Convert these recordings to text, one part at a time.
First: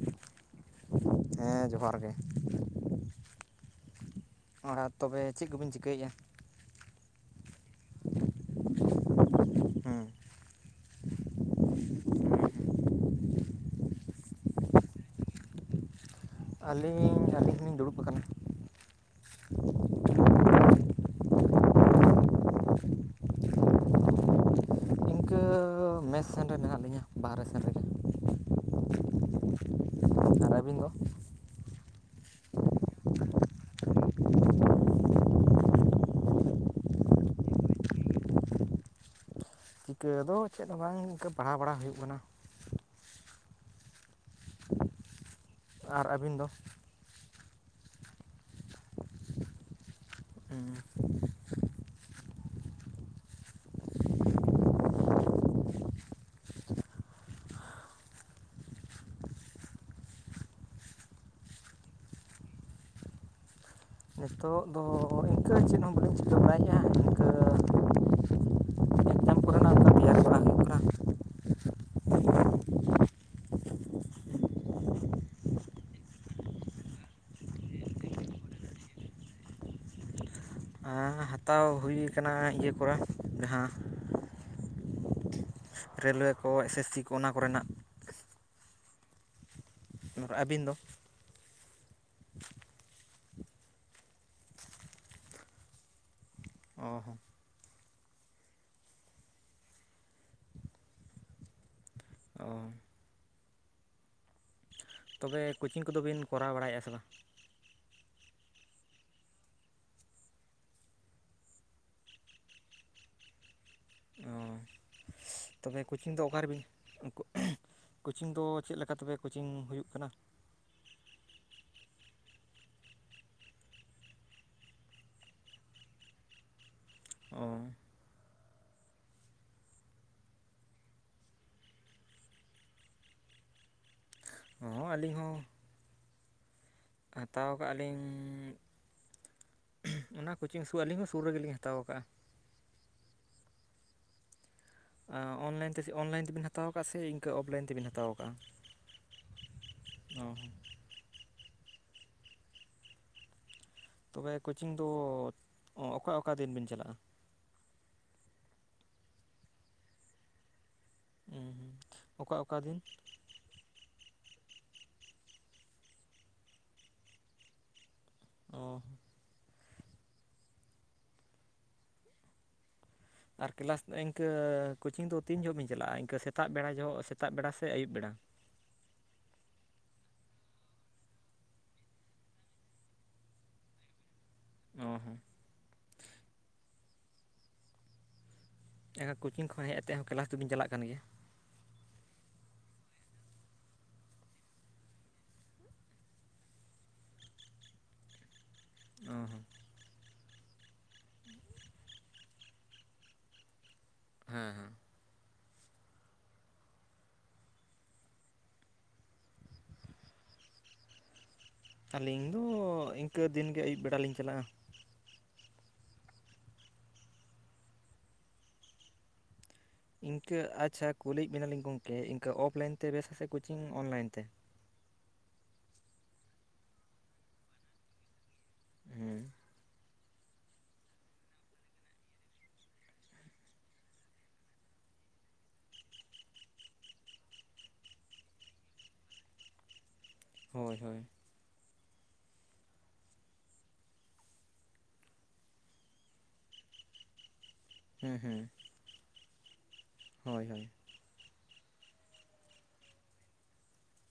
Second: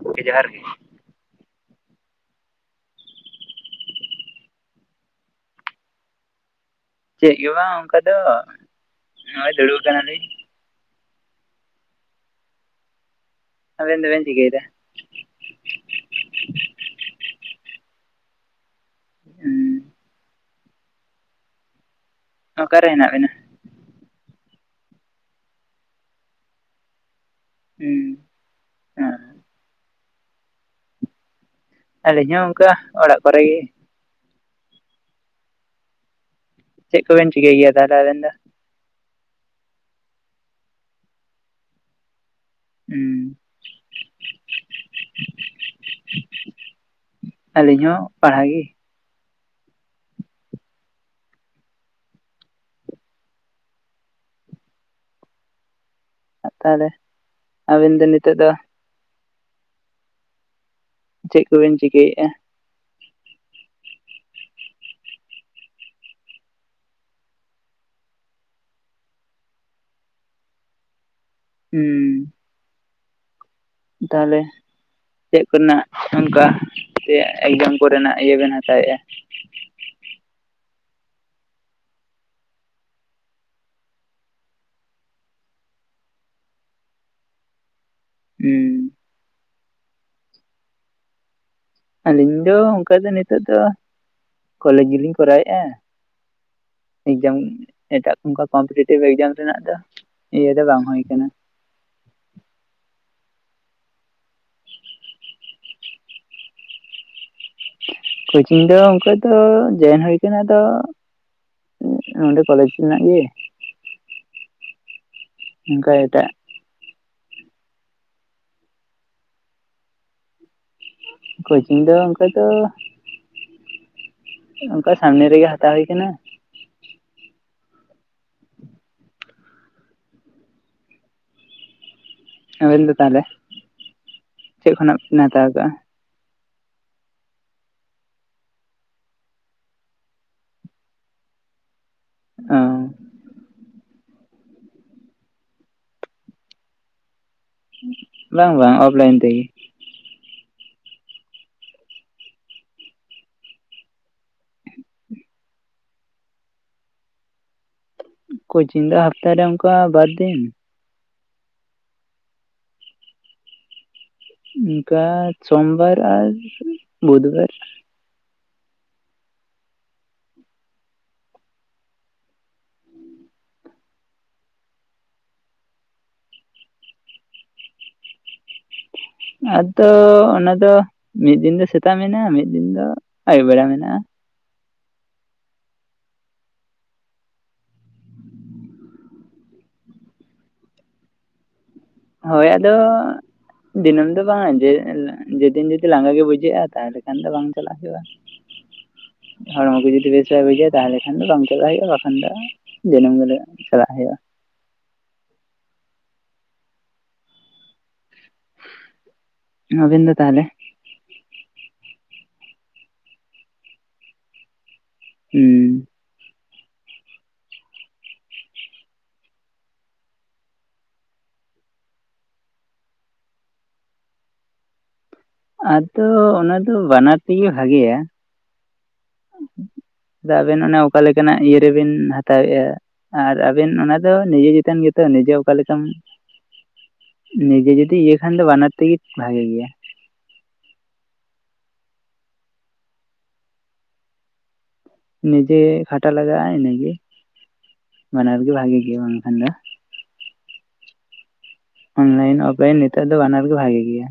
ᱜᱚᱝᱠᱮ ᱡᱚᱦᱟᱨ ᱜᱮ ᱦᱮᱸ ᱡᱚᱦᱟᱨ ᱜᱮ᱾ ᱟᱨ ᱛᱚᱵᱮ ᱪᱮᱫ ᱠᱚ ᱵᱤᱱ ᱪᱤᱠᱟᱹᱭᱮᱜᱟ? ᱪᱮᱜ ᱜᱮ ᱵᱟᱝ ᱚᱱᱠᱟ ᱫᱚ, ᱱᱚᱜᱼᱚᱭ ᱫᱩᱲᱩᱵ ᱦᱮᱸ ᱟᱠᱟᱱᱟᱞᱤᱧ᱾ ᱟᱵᱮᱱ ᱫᱚ ᱵᱮᱱ ᱪᱤᱠᱟᱭ ᱫᱟ? ᱟᱹᱞᱤᱧ, ᱟᱹᱞᱤᱧ ᱞᱤᱧ ᱫᱩᱲᱩᱵ ᱟᱠᱟᱱᱟ᱾ ᱩᱸ ᱚᱠᱟᱨᱮ ᱦᱮᱱᱟᱜ ᱵᱤᱱᱟ? ᱢᱮᱥ ᱥᱮᱥ ᱨᱮ ᱢᱮᱱᱟᱜ ᱞᱤᱧᱟᱹ ᱵᱟᱦᱨᱮ ᱥᱮᱫ ᱨᱮ ᱦᱩᱸ ᱟᱨ ᱟᱵᱤᱱ ᱫᱚ ᱟᱹᱞᱤᱧ ᱦᱚᱸ ᱚᱱᱠᱟ ᱚᱲᱟᱜ ᱠᱚᱨᱮ ᱜᱮ᱾ ᱪᱮᱫ ᱠᱚᱵᱮᱱ ᱪᱤᱠᱟᱹᱭ ᱜᱮᱭᱟ ᱛᱟᱦᱚᱞᱮ ᱟᱵᱮᱱ ᱫᱚ? ᱪᱤᱠᱟᱹ ᱫᱚ ᱪᱮᱫ ᱦᱚᱸ ᱵᱟᱝ ᱤᱱᱠᱟᱹ ᱯᱟᱲᱦᱟᱣ ᱵᱟᱲᱟ ᱦᱩᱭᱩᱜ ᱠᱟᱱᱟ᱾ ᱦᱩᱸ ᱟᱨ ᱟᱹᱵᱤᱱ ᱫᱚ? ᱟᱹᱞᱤᱧ ᱦᱚᱸ ᱯᱟᱲᱦᱟᱜ ᱜᱮ᱾ ᱦᱸ [unintelligible] ᱛᱟᱦᱚᱞᱮ ᱟᱹᱵᱤᱱ ᱫᱚ ᱱᱤᱛᱳᱜ ᱫᱚ? ᱪᱮᱫ ᱠᱚ ᱵᱮᱱ ᱪᱤᱠᱟᱹᱭᱮᱼᱟ‌‌? ᱱᱤᱛᱚᱜ ᱫᱚ ᱤᱱᱠᱟᱹ ᱪᱮᱫ ᱦᱚᱸ ᱵᱟᱹᱞᱤᱧ ᱪᱤᱠᱟᱹ ᱵᱟᱲᱟᱭᱮᱼᱟ ᱤᱱᱠᱟᱹ ᱮᱠᱡᱟᱢ ᱠᱚᱨᱮᱱᱟᱜ ᱚᱱᱠᱟ ᱛᱮᱭᱟᱨ ᱵᱟᱲᱟ ᱦᱩᱭᱩᱜ ᱠᱟᱱᱟ ᱩᱸ [unintelligible] ᱛᱟᱦᱚᱞᱮ ᱪᱮᱫ ᱠᱚ ᱨᱮᱱᱟᱜ ᱚᱱᱠᱟ ᱥᱮ ᱮᱠᱡᱟᱢ ᱠᱚ ᱨᱮᱱᱟᱜ ᱤᱭᱟᱹ ᱵᱮᱱ ᱦᱟᱛᱟᱣ ᱮᱫᱟ? ᱦᱟᱛᱟᱣ ᱦᱩᱭ ᱠᱟᱱᱟ ᱤᱭᱟᱹ ᱠᱚᱨᱮ ᱡᱟᱦᱟᱸ᱾ ᱨᱮᱹᱞᱳᱭᱮ ᱠᱚ ᱮᱥᱮᱥᱤ ᱠᱚ ᱚᱱᱟ ᱠᱚᱨᱮᱱᱟᱜ ᱦᱩᱸ [unintelligible] ᱟᱹᱵᱤᱱ ᱫᱚ? ᱟᱹᱞᱤᱧ ᱫᱚ ᱚᱱᱠᱟ ᱫᱚ ᱱᱤᱛᱚᱜ ᱫᱚ ᱠᱚᱞᱮᱡᱽ ᱜᱮ ᱞᱤᱧ ᱠᱚᱨᱟᱣ ᱮᱫᱟ᱾ ᱚ ᱦᱚᱸ ᱮᱠᱡᱟᱢ ᱮᱴᱟᱜ ᱚᱱᱠᱟ ᱠᱚᱢᱯᱤᱴᱤᱴᱤᱵᱷ ᱮᱠᱡᱟᱢ ᱨᱮᱱᱟᱜ ᱫᱚ ᱤᱭᱟᱹ ᱫᱚ ᱵᱟᱝ ᱦᱩᱭ ᱠᱟᱱᱟ᱾ ᱚ [unintelligible] ᱛᱚᱵᱮ ᱠᱳᱪᱤᱝ ᱠᱚ ᱫᱚ ᱵᱤᱱ ᱠᱚᱨᱟᱣ ᱵᱟᱲᱟᱭᱮᱫᱼᱟ ᱥᱮ ᱵᱟᱝ? ᱠᱳᱪᱤᱝ ᱫᱚ ᱚᱱᱠᱟ ᱫᱚ ᱡᱚᱭᱮᱱ ᱦᱩᱭ ᱠᱟᱱᱟ ᱛᱚ᱾ ᱱᱚᱸᱰᱮ ᱠᱚᱞᱮᱡᱽ ᱨᱮᱱᱟᱜ ᱜᱮ᱾ ᱚ ᱛᱚᱵᱮ ᱚᱱᱠᱟ ᱠᱳᱪᱤᱝ ᱫᱚ ᱮᱴᱟᱜ ᱚᱠᱟᱨᱮ ᱵᱤᱱᱼᱼ ᱠᱳᱪᱤᱝ ᱫᱚ ᱪᱮᱫ ᱞᱮᱠᱟ ᱛᱮᱵᱮ ᱠᱳᱪᱤᱝ ᱦᱩᱭᱩᱜ ᱠᱟᱱᱟ? ᱠᱳᱪᱤᱝ ᱫᱚ ᱚᱱᱠᱟ ᱫᱚ ᱚᱱᱠᱟ ᱥᱟᱢᱱᱮ ᱨᱮ ᱜᱮ ᱦᱟᱛᱟᱣ ᱦᱩᱭ ᱠᱟᱱᱟ᱾ ᱳ ᱟᱵᱮᱱ ᱫᱚ ᱛᱟᱦᱚᱞᱮ ᱪᱮᱫ ᱦᱚᱸ ᱠᱷᱚᱱᱟᱜ ᱟᱹᱞᱤᱧ ᱵᱮᱱ ᱦᱚᱸ ᱦᱟᱛᱟᱣ ᱠᱟᱜᱼᱟ? ᱦᱟᱛᱟᱣ ᱠᱟᱜᱼᱟ ᱞᱤᱧ᱾ ᱚᱱᱟ ᱠᱳᱪᱤᱝ ᱥᱩ ᱟᱹᱞᱤᱧ ᱦᱚᱸ ᱥᱩᱨ ᱨᱮᱜᱮ ᱞᱤᱧ ᱦᱟᱛᱟᱣ ᱠᱟᱜᱼᱟ᱾ ᱚ ᱚᱱᱞᱟᱭᱤᱱ ᱛᱮ ᱚᱱᱞᱟᱭᱤᱱ ᱛᱮᱵᱮᱱ ᱦᱟᱛᱟᱣ ᱟᱠᱟᱫ ᱥᱮ ᱤᱱᱠᱟᱹ ᱚᱯᱷᱞᱟᱭᱤᱱ? ᱛᱮᱵᱤᱱ ᱦᱟᱛᱟᱣ ᱟᱠᱟᱟᱜᱼᱟ ᱵᱟᱝ ᱵᱟᱝ ᱚᱯᱷᱞᱟᱭᱤᱱ ᱛᱮᱜᱮ ᱦᱚᱸ ᱛᱚᱵᱮ ᱠᱳᱪᱤᱝ ᱫᱚ ᱚᱠᱟ ᱚᱠᱟ ᱫᱤᱱ ᱵᱤᱱ ᱪᱟᱞᱟᱜᱼᱟ? ᱠᱳᱪᱤᱝ ᱫᱚ ᱦᱟᱯᱛᱟ ᱨᱮ ᱚᱱᱠᱟ ᱵᱟᱨ ᱫᱤᱱ᱾ ᱦᱚᱸ ᱦᱩᱸ ᱚᱠᱟ ᱚᱠᱟ ᱫᱤᱱ? ᱚᱱᱠᱟ ᱥᱚᱢᱵᱟᱨ ᱟᱨ ᱵᱩᱫᱷᱵᱟᱨ᱾ ᱚᱸ ᱟᱨ ᱠᱮᱞᱟᱥ ᱤᱱᱠᱟᱹ ᱠᱳᱪᱤᱝ ᱫᱚ ᱛᱤᱱ ᱡᱚᱦᱚᱜ ᱵᱤᱱ ᱪᱟᱞᱟᱜᱼᱟ ᱤᱱᱠᱟᱹ ᱥᱮᱛᱟᱜ ᱵᱮᱲᱟ ᱡᱚᱦᱚᱜ ᱥᱮᱛᱟᱜ ᱵᱮᱲᱟ ᱥᱮ ᱟᱹᱭᱩᱵ ᱵᱮᱲᱟ? ᱟᱫᱚ ᱚᱱᱟᱫᱚ ᱢᱤᱫ ᱫᱤᱱ ᱫᱚ ᱥᱮᱛᱟᱜ ᱢᱮᱱᱟᱜᱼᱟ ᱢᱤᱫ ᱫᱤᱱ ᱫᱚ ᱟᱹᱭᱩᱵ ᱵᱮᱲᱟ ᱢᱮᱱᱟᱜᱼᱟ᱾ ᱚ ᱦᱚᱸ ᱮᱠᱟ ᱠᱳᱪᱤᱝ ᱠᱷᱚᱡ ᱦᱮᱡ ᱠᱟᱛᱮᱫ ᱦᱚᱸ ᱠᱞᱟᱥ ᱫᱚᱞᱤᱧ ᱪᱟᱞᱟᱜ ᱠᱟᱱ ᱜᱮᱭᱟ? ᱦᱳᱭ ᱟᱫᱚ ᱫᱤᱱᱟᱹᱢ ᱫᱚ ᱵᱟᱝᱟ ᱡᱮ ᱡᱮᱫᱤᱱ ᱡᱩᱫᱤ ᱞᱟᱸᱜᱟ ᱜᱮ ᱵᱩᱡᱷᱟᱹᱜᱼᱟ ᱛᱟᱦᱚᱞᱮ ᱠᱷᱟᱱ ᱫᱚ ᱵᱟᱝ ᱪᱟᱞᱟᱜ ᱦᱩᱭᱩᱜᱼᱟ᱾ [unintelligible] ᱦᱚᱲᱢᱚ ᱠᱚ ᱡᱩᱫᱤ ᱵᱮᱥ ᱵᱟᱭ ᱵᱩᱡᱷᱟ ᱛᱟᱦᱚᱞᱮ ᱠᱷᱟᱱ ᱫᱚ ᱵᱟᱝ ᱪᱟᱞᱟᱜ ᱦᱩᱭᱩᱜᱼᱟ ᱵᱟᱠᱷᱟᱱ ᱫᱚ ᱫᱤᱱᱟᱹᱢ ᱜᱮᱞᱮ ᱪᱟᱞᱟᱜ ᱜᱮᱭᱟ ᱦᱮᱸ ᱦᱮᱸ ᱟᱹᱵᱤᱱ ᱫᱚ ᱛᱟᱦᱚᱞᱮ? ᱟᱹᱞᱤᱧ ᱫᱚ ᱤᱱᱠᱟᱹ ᱫᱤᱱ ᱜᱮ ᱟᱹᱭᱩᱵ ᱵᱮᱲᱟ ᱞᱤᱧ ᱪᱟᱞᱟᱜᱼᱟ᱾ ᱩᱸ ᱤᱱᱠᱟᱹ ᱟᱪᱪᱷᱟ ᱠᱩᱞᱤᱭᱮᱫ ᱵᱮᱱᱟᱞᱤᱧ ᱜᱚᱢᱠᱮ ᱤᱱᱠᱟᱹ ᱚᱯᱷᱞᱟᱭᱤᱱ ᱛᱮ ᱵᱮᱥ ᱥᱮ ᱠᱳᱪᱤᱝ ᱚᱱᱞᱟᱭᱤᱱ ᱛᱮ? ᱟᱫᱚ ᱚᱱᱟ ᱫᱚ ᱵᱟᱱᱟᱨ ᱛᱮᱜᱮ ᱵᱷᱟᱜᱤᱭᱟ ᱦᱩᱸ ᱪᱮᱫᱟᱜ ᱟᱵᱮᱱ ᱚᱱᱟ ᱚᱠᱟ ᱞᱮᱠᱟᱱᱟᱜ ᱤᱭᱟᱹ ᱨᱮᱵᱮᱱ ᱦᱟᱛᱟᱣᱮᱫᱼᱟ᱾ ᱟᱨ ᱟᱵᱮᱱ ᱚᱱᱟ ᱫᱚ ᱱᱤᱡᱮ ᱪᱮᱛᱟᱱ ᱜᱮᱛᱚ ᱱᱤᱡᱽ ᱡᱮ ᱚᱠᱟ ᱞᱮᱠᱟᱢ ᱱᱤᱡᱮ ᱡᱩᱫᱤ ᱤᱭᱟᱹ ᱠᱷᱟᱱ ᱫᱚ ᱵᱟᱱᱟᱨ ᱛᱮᱜᱮ ᱵᱷᱟᱜᱮ ᱜᱮᱭᱟ ᱦᱳᱭ ᱦᱳᱭ ᱱᱤᱡᱮ ᱠᱷᱟᱴᱟ ᱞᱟᱜᱟᱜᱼᱟ ᱤᱱᱟᱹᱜᱮ ᱦᱮᱸ ᱵᱟᱱᱟᱨ ᱦᱮᱸ ᱜᱮ ᱵᱷᱟᱜᱤ ᱜᱮ ᱵᱟᱝᱠᱷᱟᱱ ᱫᱚ ᱦᱳᱭ ᱦᱳᱭ ᱚᱱᱞᱟᱭᱤᱱ ᱚᱯᱷᱞᱟᱭᱤᱱ ᱱᱮᱛᱟᱨ ᱫᱚ ᱵᱟᱱᱟᱨ ᱜᱮ ᱵᱷᱟᱜᱤ ᱜᱮᱭᱟ᱾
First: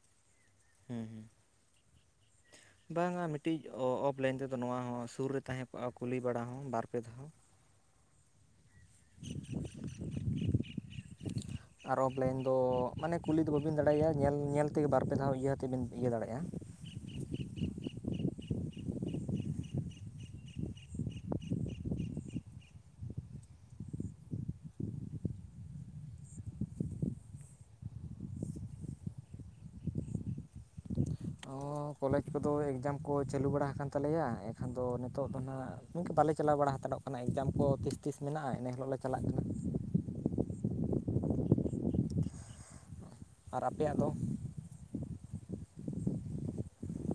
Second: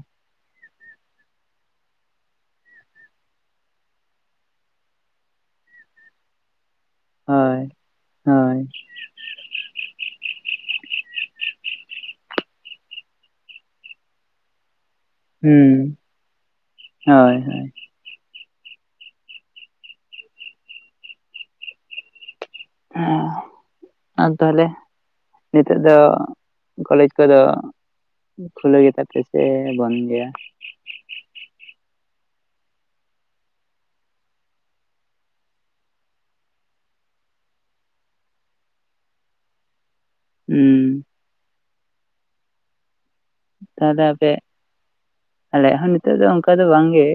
ᱦᱩᱸ ᱦᱩᱸ ᱵᱟᱝᱟ ᱢᱤᱫᱴᱤᱡ ᱚᱯᱷᱞᱟᱭᱤᱱ ᱛᱮᱫᱚ ᱱᱚᱣᱟ ᱦᱚᱸ ᱥᱩᱨ ᱨᱮ ᱛᱟᱦᱮᱸ ᱠᱚᱜᱼᱟ ᱠᱩᱞᱤ ᱵᱟᱲᱟ ᱦᱚᱸ ᱵᱟᱨᱯᱮ ᱫᱷᱟᱣ ᱦᱳᱭ ᱦᱳᱭ [inaudible] ᱟᱨ ᱚᱯᱷᱞᱟᱭᱤᱱ ᱫᱚ ᱢᱟᱱᱮ ᱠᱩᱞᱤ ᱫᱚ ᱵᱟᱹᱵᱤᱱ ᱫᱟᱲᱮᱟᱭᱟ ᱧᱮᱞ ᱧᱮᱞ ᱛᱮᱜᱮ ᱵᱟᱨ ᱯᱮ ᱫᱷᱟᱣ ᱦᱩᱸ ᱤᱭᱟᱹᱛᱮᱵᱤᱱ ᱤᱭᱟᱹ ᱫᱟᱲᱮᱭᱟᱜᱼᱟ᱾ ᱦᱳᱭ ᱦᱳᱭ ᱦᱮᱸ ᱟ ᱛᱟᱦᱚᱞᱮ ᱱᱤᱛᱚᱜ ᱫᱚ ᱠᱚᱞᱮᱡᱽ ᱠᱚᱫᱚ ᱠᱷᱩᱞᱟᱹ ᱜᱮᱛᱟ ᱯᱮᱪᱮ ᱵᱚᱱᱫ ᱜᱮᱭᱟ? ᱚ ᱠᱚᱞᱮᱡᱽ ᱠᱚᱫᱚ ᱮᱠᱡᱟᱢ ᱠᱚ ᱪᱟᱹᱞᱩ ᱵᱟᱲᱟ ᱦᱟᱟᱠᱟᱱ ᱛᱟᱞᱮᱭᱟ ᱮᱱᱠᱷᱟᱱ ᱫᱚ ᱱᱤᱛᱚᱜ ᱫᱚ ᱱᱟᱦᱟᱜ ᱤᱱᱠᱟᱹ ᱵᱟᱞᱮ ᱪᱟᱞᱟᱣ ᱵᱟᱲᱟ ᱦᱟᱛᱟᱲᱚᱜ ᱠᱟᱱᱟ᱾ ᱚᱱᱟ ᱮᱠᱡᱟᱢ ᱠᱚ ᱛᱤᱥ ᱛᱤᱥ ᱢᱮᱱᱟᱜᱼᱟ ᱤᱱᱟᱹ ᱦᱤᱞᱳᱜ ᱞᱮ ᱪᱟᱞᱟᱜ ᱠᱟᱱᱟ᱾ ᱩᱸᱻ ᱟᱨ ᱟᱯᱮᱭᱟᱜ ᱛᱟᱦᱚᱞᱮ ᱫᱚ ᱟᱯᱮ ᱟᱞᱮᱭᱟᱜ ᱦᱚᱸ ᱱᱤᱛᱚᱜ ᱫᱚ ᱚᱱᱠᱟ ᱫᱚ ᱵᱟᱝᱜᱮ᱾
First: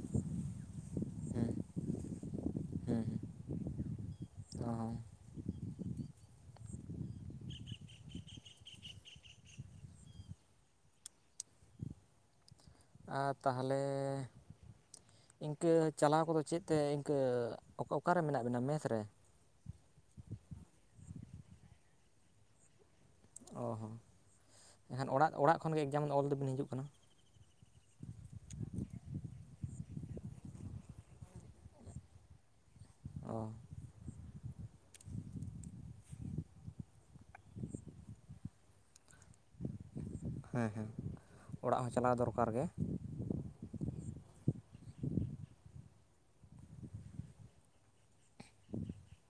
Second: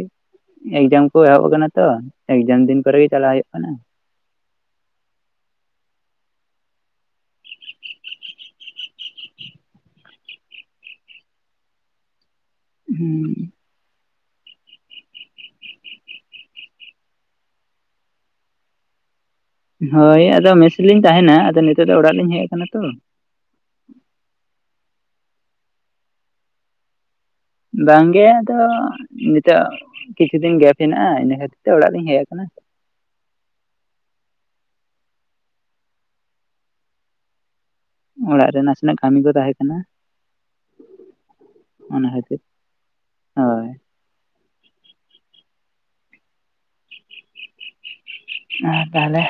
ᱮᱠᱡᱟᱢ ᱠᱚ ᱮᱦᱚᱵᱽ ᱦᱮᱸ ᱟᱠᱟᱱᱟ ᱛᱚ ᱮᱠᱡᱟᱢ ᱫᱤᱱ ᱠᱚᱨᱮ ᱜᱮ ᱪᱟᱞᱟᱜ ᱦᱩᱭᱩᱜ ᱠᱟᱱᱟ᱾ ᱚᱦᱚᱸ ᱟᱨ ᱛᱟᱦᱞᱮ ᱤᱱᱠᱟᱹ ᱪᱟᱞᱟᱣ ᱠᱚᱫᱚ ᱪᱮᱫ ᱛᱮ ᱤᱱᱠᱟᱹ ᱚᱠᱟᱨᱮ ᱢᱮᱱᱟᱜ ᱵᱮᱤᱟ? ᱢᱮᱥ ᱨᱮ! ᱦᱳᱭ ᱟᱫᱚ ᱢᱮᱥ ᱞᱤᱧ ᱛᱟᱦᱮᱱᱟ ᱟᱫᱚ ᱱᱤᱛᱚᱜ ᱫᱚ ᱚᱲᱟᱜ ᱞᱤᱧ ᱦᱮᱡ ᱟᱠᱟᱱᱟ ᱛᱚ᱾ ᱚ ᱦᱚᱸ ᱮᱱᱠᱷᱟᱱ ᱚᱲᱟᱜ ᱚᱲᱟᱜ ᱠᱷᱚᱱᱜᱮ ᱮᱠᱡᱟᱢ ᱚᱞ ᱫᱚᱵᱤᱱ ᱦᱤᱡᱩᱜ ᱠᱟᱱᱟ ᱵᱟᱝᱜᱮ ᱟᱫᱚ ᱱᱤᱛᱚᱜ ᱠᱤᱪᱷᱩ ᱫᱤᱱ ᱜᱮᱯ ᱦᱮᱱᱟᱜᱼᱟ ᱤᱱᱟᱹ ᱠᱷᱟᱹᱛᱤᱨ ᱛᱮ ᱚᱲᱟᱜ ᱞᱤᱧ ᱦᱮᱡ ᱟᱠᱟᱱᱟ᱾ ᱚ [inaudible] ᱚᱲᱟᱜ ᱨᱮ ᱱᱟᱥᱮᱱᱟᱜ ᱠᱟᱹᱢᱤ ᱜᱚᱛ ᱦᱮᱸ ᱦᱮᱸ ᱚᱲᱟᱜ ᱦᱚᱸ ᱚᱱᱟ ᱪᱟᱞᱟᱣ ᱠᱷᱟᱹᱛᱤᱨ ᱫᱚᱨᱠᱟᱨ ᱜᱮ ᱦᱳᱭ ᱟᱨ ᱛᱟᱦᱞᱮ,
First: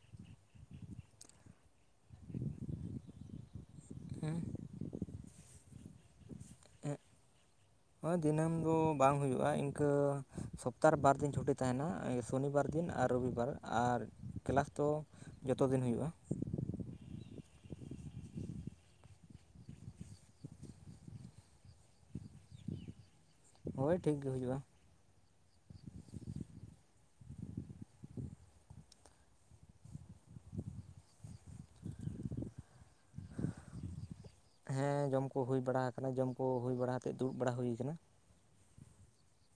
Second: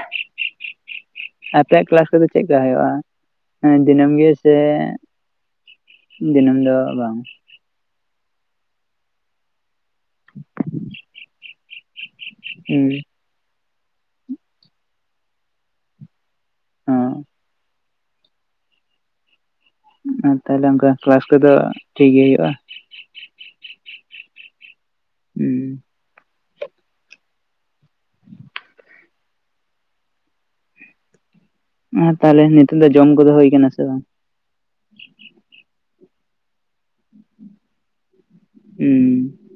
ᱟᱯᱮᱭᱟᱜ ᱠᱮᱞᱟᱥ ᱠᱚᱫᱚ ᱪᱮᱫᱞᱮᱠᱟ ᱦᱩᱭᱩᱜᱼᱟ? ᱦᱮᱸ ᱫᱤᱱᱟᱹᱢ ᱜᱮ ᱦᱮᱸ ᱥᱮ ᱫᱤᱱᱟᱹᱢ ᱫᱚ ᱵᱟᱝ ᱦᱳᱭ ᱫᱤᱱᱟᱹᱢ ᱫᱚ ᱵᱟᱝ ᱦᱩᱭᱩᱜᱼᱟ ᱤᱱᱠᱟᱹ ᱥᱚᱯᱛᱟᱨᱮ ᱵᱟᱨ ᱫᱤᱱ ᱪᱷᱩᱴᱤ ᱛᱟᱦᱮᱱᱟ ᱥᱚᱱᱤᱵᱟᱨ ᱦᱩᱸ ᱫᱤᱱ ᱟᱨ ᱨᱚᱵᱤᱵᱟᱨ ᱟᱨ ᱠᱮᱞᱟᱥ ᱫᱚ ᱡᱚᱛᱚ ᱫᱤᱱ ᱦᱩᱭᱩᱜᱼᱟ ᱦᱚᱸ ᱟᱨ ᱛᱟᱦᱞᱮ ᱚᱱᱠᱟ ᱠᱟᱞᱟᱥ ᱠᱚᱫᱚ ᱴᱷᱤᱠᱜᱮ ᱦᱩᱭᱩᱜᱼᱟ ᱦᱳᱭ ᱴᱷᱤᱠ ᱜᱮ ᱦᱩᱭᱩᱜᱼᱟ᱾ ᱩᱸ ᱟᱨ ᱛᱟᱦᱚᱞᱮ ᱱᱤᱛᱚᱜ ᱫᱚ ᱡᱚᱢ ᱠᱚᱫᱚ ᱦᱩᱭ ᱠᱟᱱᱟ ᱥᱮ ᱵᱟᱝ? ᱦᱮᱸ ᱡᱚᱢ ᱠᱚ ᱦᱩᱭ ᱵᱟᱲᱟ ᱟᱠᱟᱱᱟ ᱡᱚᱢ ᱠᱚ ᱦᱩᱭ ᱵᱟᱲᱟ ᱠᱟᱛᱮᱫ ᱫᱩᱲᱩᱵ ᱵᱟᱲᱟ ᱦᱩᱭ ᱟᱠᱟᱱᱟ᱾ ᱦᱩᱸ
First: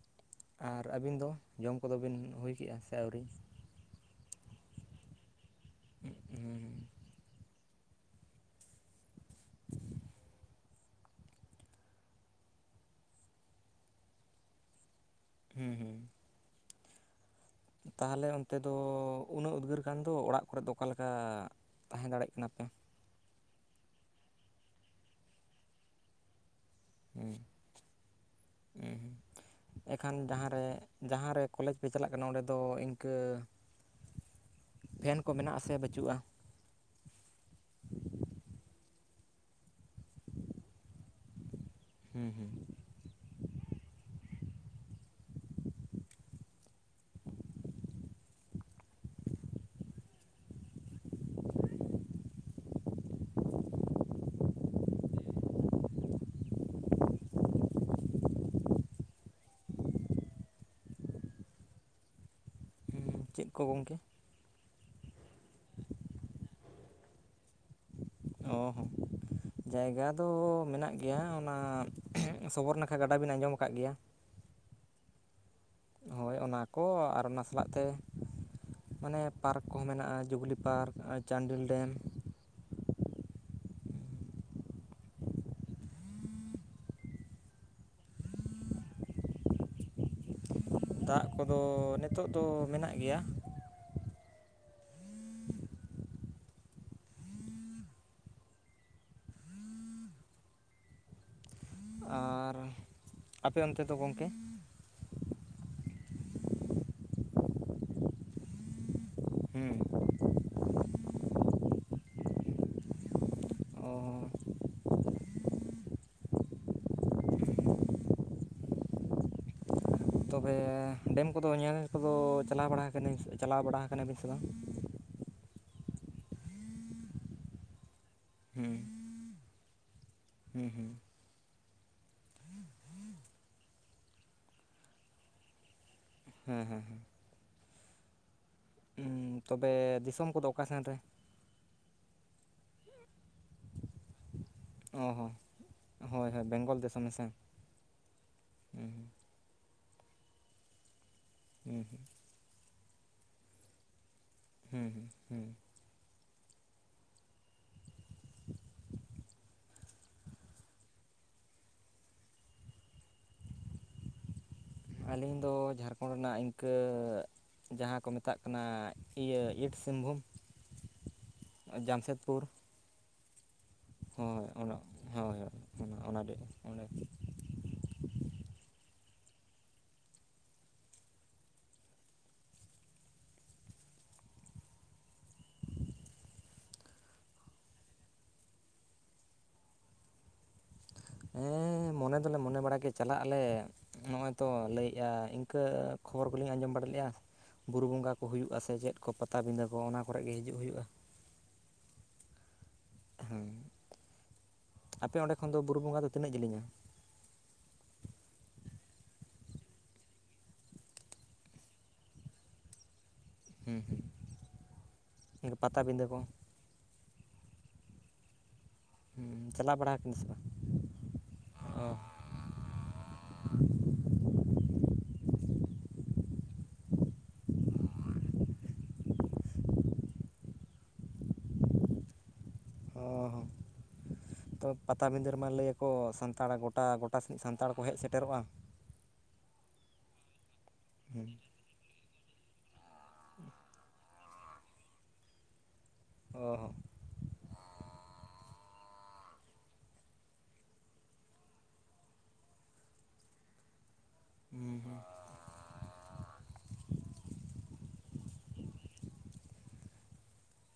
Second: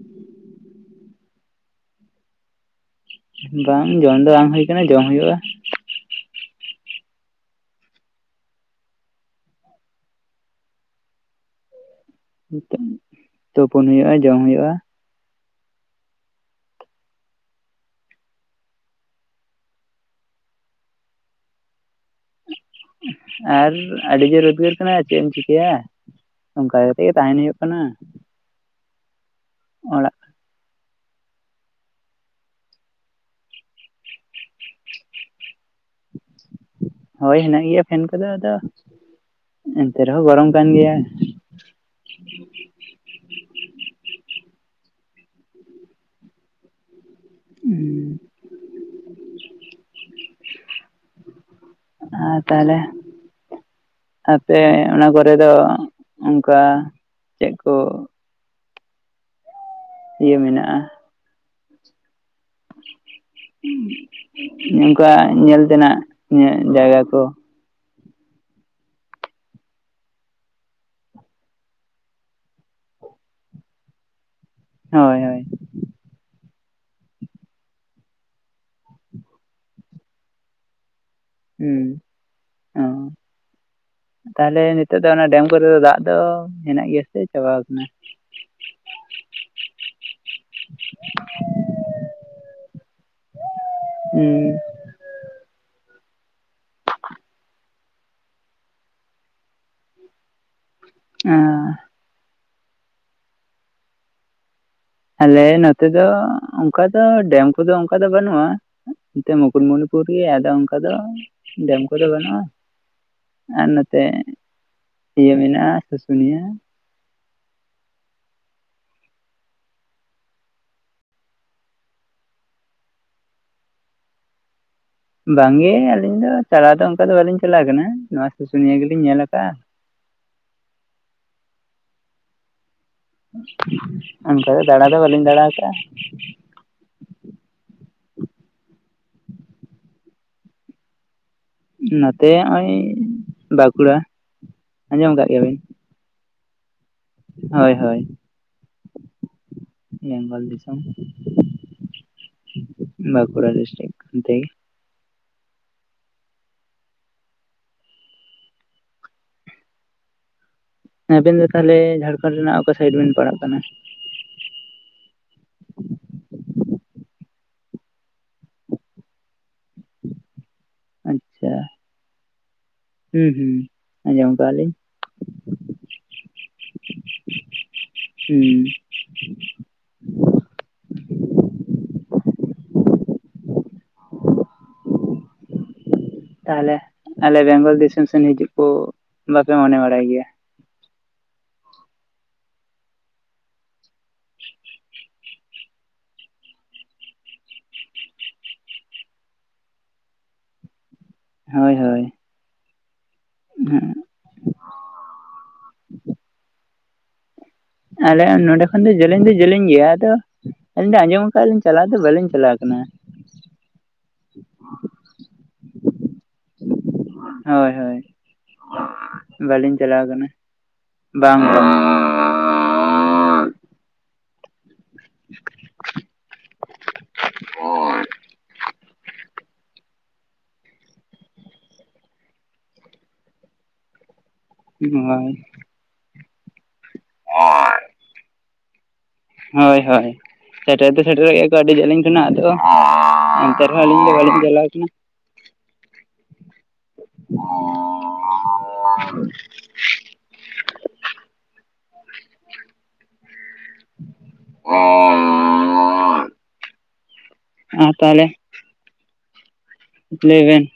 ᱟᱨ ᱟᱹᱵᱤᱱ ᱫᱚ ᱡᱚᱢ ᱠᱚᱫᱚ ᱵᱤᱱ ᱦᱩᱭ ᱠᱮᱜᱼᱟ ᱟᱹᱣᱨᱤ ᱵᱟᱝ ᱡᱚᱢ ᱫᱚ ᱵᱟᱝ ᱦᱩᱭ ᱠᱟᱱᱟ, ᱡᱚᱢ ᱦᱩᱭᱩᱜᱼᱟ᱾ ᱩᱦ ᱦᱩᱸ [inaudible] [unintelligible] ᱛᱩᱯᱩᱱ ᱦᱩᱭᱩᱜᱼᱟ ᱡᱚᱢ ᱦᱩᱭᱩᱜᱼᱟ ᱦᱩᱸ ᱦᱩᱸ ᱛᱟᱦᱞᱮ ᱚᱱᱛᱮ ᱫᱚ ᱩᱱᱟᱹᱜ ᱩᱫᱽᱜᱟᱹᱨ ᱠᱟᱱᱟ ᱫᱚ ᱚᱲᱟᱜ ᱠᱚᱨᱮ ᱫᱚ ᱚᱠᱟ ᱞᱮᱠᱟ ᱛᱟᱦᱮᱸ ᱫᱟᱲᱮᱜ ᱠᱟᱱᱟ ᱯᱮ ᱟᱨ ᱟᱹᱰᱤ ᱡᱳᱨ ᱩᱫᱽᱜᱟᱹᱨ ᱠᱟᱱᱟ ᱪᱮᱫ ᱮᱢ ᱪᱤᱠᱟᱹᱭᱟ ᱚᱱᱠᱟ ᱠᱟᱛᱮ ᱜᱮ ᱛᱟᱦᱮᱱ ᱦᱩᱭᱩᱜ ᱠᱟᱱᱟ ᱩᱸ ᱮᱠᱷᱟᱱ ᱚᱲᱟᱜ ᱡᱟᱦᱟᱸ ᱨᱮ ᱡᱟᱦᱟᱸᱨᱮ ᱠᱚᱞᱮᱡᱽ ᱯᱮ ᱪᱟᱞᱟᱜ ᱠᱟᱱᱟ ᱚᱸᱰᱮ ᱫᱚ ᱤᱱᱠᱟᱹ ᱯᱷᱮᱱ ᱠᱚ ᱢᱮᱱᱟᱜ ᱟᱥᱮ ᱵᱟᱹᱪᱩᱜᱼᱟ ᱦᱳᱭ ᱦᱮᱱᱟᱜ ᱜᱮᱭᱟ ᱯᱷᱮᱱ ᱠᱚᱫᱚ ᱟᱫᱚ ᱮᱱᱛᱮ ᱨᱮᱦᱚᱸ ᱜᱚᱨᱚᱢ ᱠᱟᱱ ᱜᱮᱭᱟ ᱦᱩᱸ ᱦᱩᱸ [unintelligible] [unintelligible] ᱟᱸ ᱛᱟᱦᱞᱮ ᱟᱯᱮ ᱚᱱᱟ ᱠᱚᱨᱮ ᱫᱚ ᱚᱱᱠᱟ ᱪᱮᱫ ᱠᱚ ᱤᱭᱟᱹ ᱢᱮᱱᱟᱜᱼᱟ ᱪᱮᱫ ᱠᱚ ᱜᱚᱢᱠᱮ ᱚᱱᱠᱟ ᱧᱮᱞ ᱛᱮᱱᱟᱜ ᱧᱮ ᱡᱟᱭᱜᱟ ᱠᱚ ᱚ ᱦᱚᱸ ᱡᱟᱭᱜᱟ ᱫᱚ ᱢᱮᱱᱟᱜ ᱜᱮᱭᱟ ᱚᱱᱟ ᱥᱚᱵᱚᱨ ᱱᱟᱠᱷᱟ ᱜᱟᱰᱟ ᱵᱤᱱ ᱟᱸᱡᱚᱢ ᱟᱠᱟᱫ ᱜᱮᱭᱟ ᱦᱳᱭ ᱦᱳᱭ ᱦᱳᱭ ᱚᱱᱟ ᱠᱚ ᱟᱨ ᱚᱱᱟ ᱥᱟᱞᱟᱜ ᱛᱮ ᱢᱟᱱᱮ ᱯᱟᱨᱠ ᱠᱚᱸ ᱢᱮᱱᱟᱜᱼᱟ ᱡᱩᱵᱽᱞᱤ ᱯᱟᱨᱠ ᱪᱟᱱᱰᱤᱞ ᱰᱮᱢ ᱦᱩᱸ ᱚ ᱛᱟᱦᱞᱮ ᱱᱤᱛᱚᱜ ᱫᱚ ᱚᱱᱟ ᱰᱮᱢ ᱠᱚᱨᱮ ᱫᱚ ᱫᱟᱜ ᱫᱚ ᱦᱮᱱᱟᱜ ᱜᱮᱭᱟ ᱥᱮ ᱪᱟᱵᱟᱣ ᱠᱟᱱᱟ ᱫᱟᱜ ᱠᱚᱫᱚ ᱱᱤᱛᱳᱜ ᱫᱚ ᱢᱮᱱᱟᱜ ᱜᱮᱭᱟ [unintelligible] ᱩᱸ [inaudible] ᱟᱻ [unintelligible] ᱟᱨ ᱟᱯᱮ ᱚᱱᱛᱮ ᱫᱚ ᱜᱚᱢᱠᱮ ᱟᱞᱮ ᱱᱚᱛᱮ ᱫᱚ ᱚᱱᱠᱟ ᱫᱚ ᱰᱮᱢ ᱠᱚᱫᱚ ᱚᱱᱠᱟ ᱫᱚ ᱵᱟᱹᱱᱩᱜᱼᱟ ᱱᱚᱛᱮ ᱦᱮᱸ ᱢᱩᱠᱩᱴᱢᱩᱱᱤᱯᱩᱨ ᱜᱮ ᱟᱫᱚ ᱚᱱᱠᱟ ᱫᱚ ᱰᱮᱢ ᱠᱚᱫᱚ ᱵᱟᱹᱱᱩᱜᱼᱟ ᱟᱨ ᱚ ᱱᱚᱛᱮ ᱤᱭᱟᱹ ᱢᱮᱱᱟᱜᱼᱟ ᱥᱩᱥᱩᱱᱤᱭᱟᱹ ᱛᱚᱵᱮ ᱰᱮᱢ ᱠᱚᱫᱚ ᱧᱮᱞ ᱠᱚᱫᱚ ᱪᱟᱞᱟᱣ ᱵᱟᱲᱟ ᱟᱠᱟᱱᱟᱹᱧ ᱪᱟᱞᱟᱣ ᱵᱟᱲᱟ ᱟᱠᱟᱱᱟᱵᱤᱱ ᱥᱮ ᱵᱟᱝ ᱵᱟᱝ ᱜᱮ ᱟᱹᱞᱤᱧ ᱫᱚ ᱪᱟᱞᱟᱣ ᱫᱚ ᱚᱱᱠᱟ ᱫᱚ ᱵᱟᱞᱤᱧ ᱪᱟᱞᱟᱣ ᱟᱠᱟᱱᱟ ᱱᱚᱣᱟ ᱥᱩᱥᱩᱱᱤᱭᱟᱹ ᱜᱮᱞᱤᱧ ᱧᱮᱞ ᱟᱠᱟᱜᱼᱟ ᱦᱩᱸ ᱦᱩᱸ ᱚᱱᱠᱟ ᱫᱚ ᱫᱟᱬᱟ ᱫᱚ ᱵᱟᱹᱞᱤᱧ ᱫᱟᱬᱟ ᱟᱠᱟᱜᱼᱟ ᱦᱮᱸ ᱦᱮᱸ ᱦᱮᱸ ᱦᱩᱸ ᱛᱚᱵᱮ ᱫᱤᱥᱚᱢ ᱠᱚᱫᱚ ᱚᱠᱟ ᱥᱮᱱ ᱨᱮ ᱱᱚᱛᱮ ᱦᱚᱜᱼᱚᱭ ᱵᱟᱸᱠᱩᱲᱟ ᱚ ᱟᱸᱡᱚᱢ ᱟᱠᱟᱜ ᱦᱚᱸ ᱜᱮᱭᱟ ᱵᱤᱱ ᱦᱳᱭ ᱦᱳ ᱵᱮᱝᱜᱚᱞ ᱫᱮᱥ ᱦᱳᱭ ᱦᱳᱭ ᱦᱮᱸ ᱵᱮᱝᱜᱚᱞ ᱫᱤᱥᱚᱢ ᱦᱩᱸ ᱦᱩᱸ ᱵᱟᱸᱠᱩᱲᱟ ᱰᱤᱥᱴᱤᱠ ᱚᱱᱛᱮ ᱜᱮ ᱦᱮᱸ ᱦᱩᱸ ᱦᱩᱸ [inaudible] ᱮ ᱟᱵᱤᱱ ᱫᱚ ᱛᱟᱦᱞᱮ ᱡᱷᱟᱲᱠᱷᱚᱱᱰ ᱨᱮᱱᱟᱜ ᱚᱠᱟ ᱥᱟᱭᱤᱰ ᱵᱤᱱ ᱯᱟᱲᱟᱜ ᱠᱟᱱᱟ ᱟᱹᱞᱤᱧ ᱫᱚ ᱡᱷᱟᱲᱠᱷᱚᱸᱰ ᱨᱮᱱᱟᱜ ᱤᱱᱠᱟᱹ ᱡᱟᱦᱟᱸ ᱠᱚ ᱢᱮᱛᱟᱜ ᱠᱟᱱᱟ ᱤᱭᱟᱹ ᱤᱥᱴ ᱥᱤᱝᱵᱷᱩᱢ ᱟᱪᱪᱷᱟ ᱡᱟᱢᱥᱮᱫᱽᱯᱩᱨ ᱦᱩᱸ ᱦᱩᱸ᱾ ᱟᱸᱡᱚᱢ ᱦᱳᱭ ᱠᱟᱜᱼᱟ ᱞᱤᱧ ᱟᱢᱟᱜ ᱦᱮᱸ ᱦᱳᱭᱳᱜ ᱚᱱᱟ ᱚᱱᱟ ᱫᱚ ᱚᱸᱰᱮ ᱦᱩᱸ᱾ ᱛᱟᱦᱚᱞᱮ ᱟᱞᱮ ᱵᱮᱝᱜᱚᱞ ᱫᱤᱥᱚᱢ ᱥᱮᱱ ᱦᱤᱡᱩᱜ ᱠᱚ ᱵᱟᱯᱮ ᱢᱚᱱᱮ ᱵᱟᱲᱟᱭ ᱜᱮᱭᱟ᱾ ᱦᱮᱸ ᱢᱚᱱᱮ ᱫᱚᱞᱮ ᱢᱚᱱᱮ ᱵᱟᱲ ᱜᱮ ᱪᱟᱞᱟᱜ ᱟᱞᱮ᱾ ᱱᱚᱜᱼᱚᱸᱭ ᱛᱚ ᱞᱟᱹᱭᱮᱫᱼᱟ ᱤᱱᱠᱟᱹ ᱠᱷᱚᱵᱚᱨ ᱠᱚᱞᱤᱧ ᱟᱸᱡᱚᱢ ᱵᱟᱲᱟ ᱞᱮᱫᱼᱟ᱾ ᱵᱩᱨᱩ ᱵᱚᱸᱜᱟ ᱠᱚ ᱦᱩᱭᱩᱜᱼᱟ ᱥᱮ ᱪᱮᱫ ᱠᱚ ᱯᱟᱛᱟᱵᱤᱸᱫᱟᱹ ᱠᱚ ᱚᱱᱟ ᱠᱚᱨᱮᱜ ᱜᱮ ᱦᱤᱡᱩᱜ ᱦᱩᱭᱩᱜᱼᱟ᱾ ᱦᱳᱭ ᱦᱳᱭ᱾ ᱦᱮᱸ ᱦᱩᱸ ᱟᱯᱮ ᱚᱸᱰᱮ ᱠᱷᱚᱱ ᱫᱚ ᱵᱩᱨᱩ ᱵᱚᱸᱜᱟ ᱫᱚ ᱛᱤᱱᱟᱹᱜ ᱡᱮᱞᱤᱧᱟ? ᱟᱞᱮ ᱱᱚᱰᱮ ᱠᱷᱚᱱ ᱫᱚ ᱡᱮᱞᱮᱧ ᱫᱚ ᱡᱮᱞᱮᱧ ᱜᱮᱭᱟ, ᱟᱫᱚ ᱟᱹᱞᱤᱧ ᱫᱚ ᱟᱸᱡᱚᱢ ᱟᱠᱟᱜ ᱟᱹᱞᱤᱧ ᱪᱟᱞᱟᱣ ᱫᱚ ᱵᱟᱹᱞᱤᱧ ᱪᱟᱞᱟᱣ ᱠᱟᱱᱟ᱾ ᱦᱩᱸ ᱦᱩᱸ ᱯᱟᱛᱟᱵᱤᱸᱰᱟᱹ ᱠᱚ᱾ ᱦᱮᱸ ᱦᱮᱸ ᱵᱟᱹᱞᱤᱧ ᱵᱟᱲᱟ ᱪᱟᱞᱟᱣ ᱟᱠᱟᱱᱟ ᱥᱮ ᱠᱟᱱᱟ᱾ ᱵᱟᱝ ᱵᱟᱝ [inaudible] ᱚ ᱦᱚᱸ ᱛᱚ ᱯᱟᱛᱟᱵᱤᱸᱫᱟᱹ ᱦᱳᱭ ᱨᱮ ᱢᱟ ᱞᱟᱹᱭ ᱠᱚ ᱥᱟᱱᱛᱟᱲ ᱜᱚᱴᱟ ᱜᱚᱴᱟ ᱥᱮᱱᱤᱡ ᱥᱟᱱᱛᱟᱲ ᱠᱚ ᱦᱮᱡ ᱥᱮᱴᱮᱨᱚᱜᱼᱟ᱾ ᱦᱳᱭ ᱦᱳᱭ ᱥᱮᱴᱮᱨ ᱫᱚ ᱦᱮᱸ ᱥᱮᱴᱮᱨᱚᱜ ᱜᱮᱭᱟ᱾ ᱟᱹᱰᱤ ᱡᱮᱞᱤᱧ ᱠᱟᱱᱟ ᱟᱫᱚ ᱮᱱᱛᱮ ᱨᱮᱦᱚᱸ ᱟᱹᱞᱤᱧ ᱫᱚ ᱵᱟᱹᱞᱤᱧ ᱪᱟᱞᱟᱣ ᱠᱟᱱᱟ᱾ ᱚ ᱦᱚᱸ [inaudible] [inaudible] ᱦᱚᱸ [inaudible] ᱟ ᱛᱟᱦᱚᱞᱮ ᱞᱮᱵᱮᱱ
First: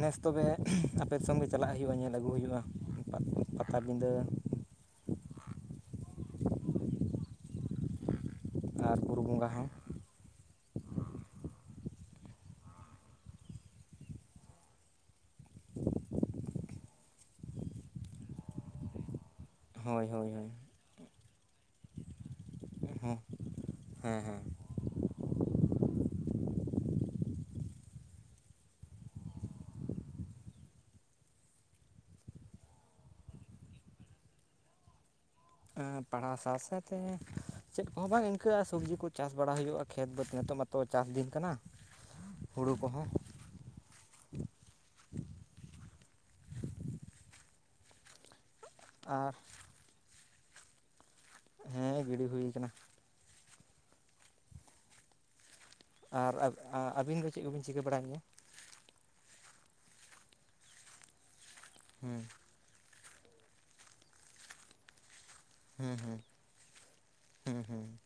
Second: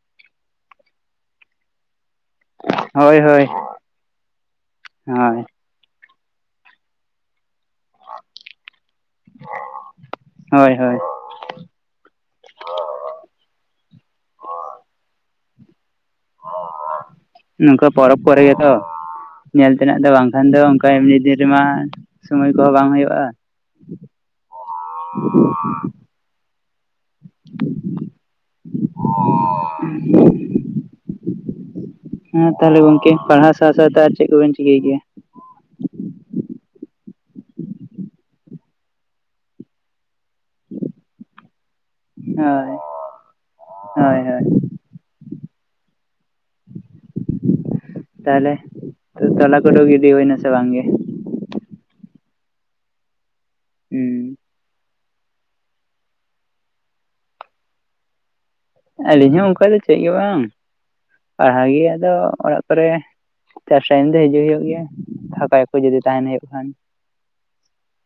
ᱱᱮᱥ ᱛᱚᱵᱮ ᱟᱯᱮ ᱫᱤᱥᱚᱢ ᱜᱮ ᱪᱟᱞᱟᱜ ᱦᱩᱭᱩᱜᱼᱟ ᱧᱮᱞ ᱟᱹᱜᱩ ᱦᱩᱭᱩᱜᱼᱟ ᱦᱳᱭ ᱦᱳᱭ ᱯᱟᱛᱟᱵᱤᱫᱟᱹ᱾ ᱦᱳᱭ ᱟᱨ ᱵᱩᱨᱩ ᱵᱚᱸᱜᱟ ᱦᱚᱸ ᱦᱳᱭ ᱦᱳᱭ᱾ ᱱᱚᱝᱠᱟ ᱯᱚᱨᱚᱵᱽ ᱠᱚᱨᱮ ᱜᱮᱛᱚ ᱧᱮᱞ ᱛᱮᱱᱟᱜ ᱦᱳᱭ ᱫᱚ ᱦᱳᱭ ᱵᱟᱝᱠᱷᱟᱱ ᱦᱳᱭ ᱫᱚ ᱚᱱᱠᱟ ᱮᱢᱱᱤ ᱫᱤᱱ ᱨᱮᱢᱟ ᱥᱳᱢᱚᱭ ᱠᱚ ᱦᱚᱸ ᱵᱟᱝ ᱦᱮᱸ ᱦᱩᱭᱩᱜᱼᱟ᱾ ᱦᱮᱸ ᱦᱮᱸ᱾ [inaudible] [inaudible] [inaudible] ᱦᱮᱸ ᱛᱟᱦᱚᱞᱮ ᱜᱚᱝᱠᱮ ᱯᱟᱲᱦᱟᱣ ᱥᱟᱶ ᱥᱟᱶ ᱛᱮ ᱟᱨ ᱪᱮᱜ ᱠᱚᱵᱮᱱ ᱪᱤᱠᱟᱹᱭ ᱜᱮᱭᱟ? ᱯᱟᱲᱦᱟᱣ ᱥᱟᱶ ᱥᱟᱶᱛᱮ ᱪᱮᱫ ᱠᱚᱦᱚᱸ ᱵᱟᱝ ᱤᱱᱠᱟᱹ ᱟᱨ ᱥᱚᱵᱽᱡᱤ ᱠᱚ ᱪᱟᱥ ᱵᱟᱲᱟ ᱦᱩᱭᱩᱜᱼᱟ᱾ ᱠᱷᱮᱛ ᱵᱟᱹᱛ ᱱᱤᱛᱚᱜ ᱢᱟᱛᱚ ᱪᱟᱥ ᱫᱤᱱ ᱠᱟᱱᱟ ᱦᱳᱭ ᱦᱩᱲᱩ ᱠᱚᱦᱚᱸ ᱦᱳᱭ ᱦᱳᱭ ᱛᱟᱦᱚᱞᱮ ᱟᱨ ᱛᱚᱞᱟ ᱠᱚᱫᱚ ᱜᱤᱰᱤ ᱦᱩᱭᱱᱟ ᱥᱮ ᱵᱟᱝ ᱜᱮ? ᱦᱮᱸ ᱜᱤᱰᱤ ᱦᱩᱭᱩ ᱠᱟᱱᱟ ᱦᱩᱸ ᱟᱨ ᱟᱹᱵᱤᱱ ᱫᱚ ᱪᱮᱫ ᱠᱚᱵᱤᱱ ᱪᱤᱠᱟᱹ ᱵᱟᱲᱟᱭ ᱢᱮᱭᱟ? ᱟᱹᱞᱤᱧ ᱦᱚᱸ ᱚᱱᱠᱟ ᱫᱚ ᱪᱮᱫ ᱜᱮ ᱵᱟᱝ ᱯᱟᱲᱦᱟᱣ ᱜᱮ ᱟᱫᱚ ᱦᱮᱸ ᱚᱲᱟᱜ ᱠᱚᱨᱮ ᱪᱟᱥ ᱴᱟᱭᱤᱢ ᱫᱚ ᱦᱤᱡᱩᱜ ᱦᱩᱭᱩᱜ ᱜᱮᱭᱟ ᱯᱷᱟᱠᱟ ᱠᱚ ᱡᱩᱫᱤ ᱛᱟᱦᱮᱱ ᱦᱩᱭᱩᱜ ᱠᱷᱟᱱ᱾ ᱦᱩᱸ ᱦᱩᱸ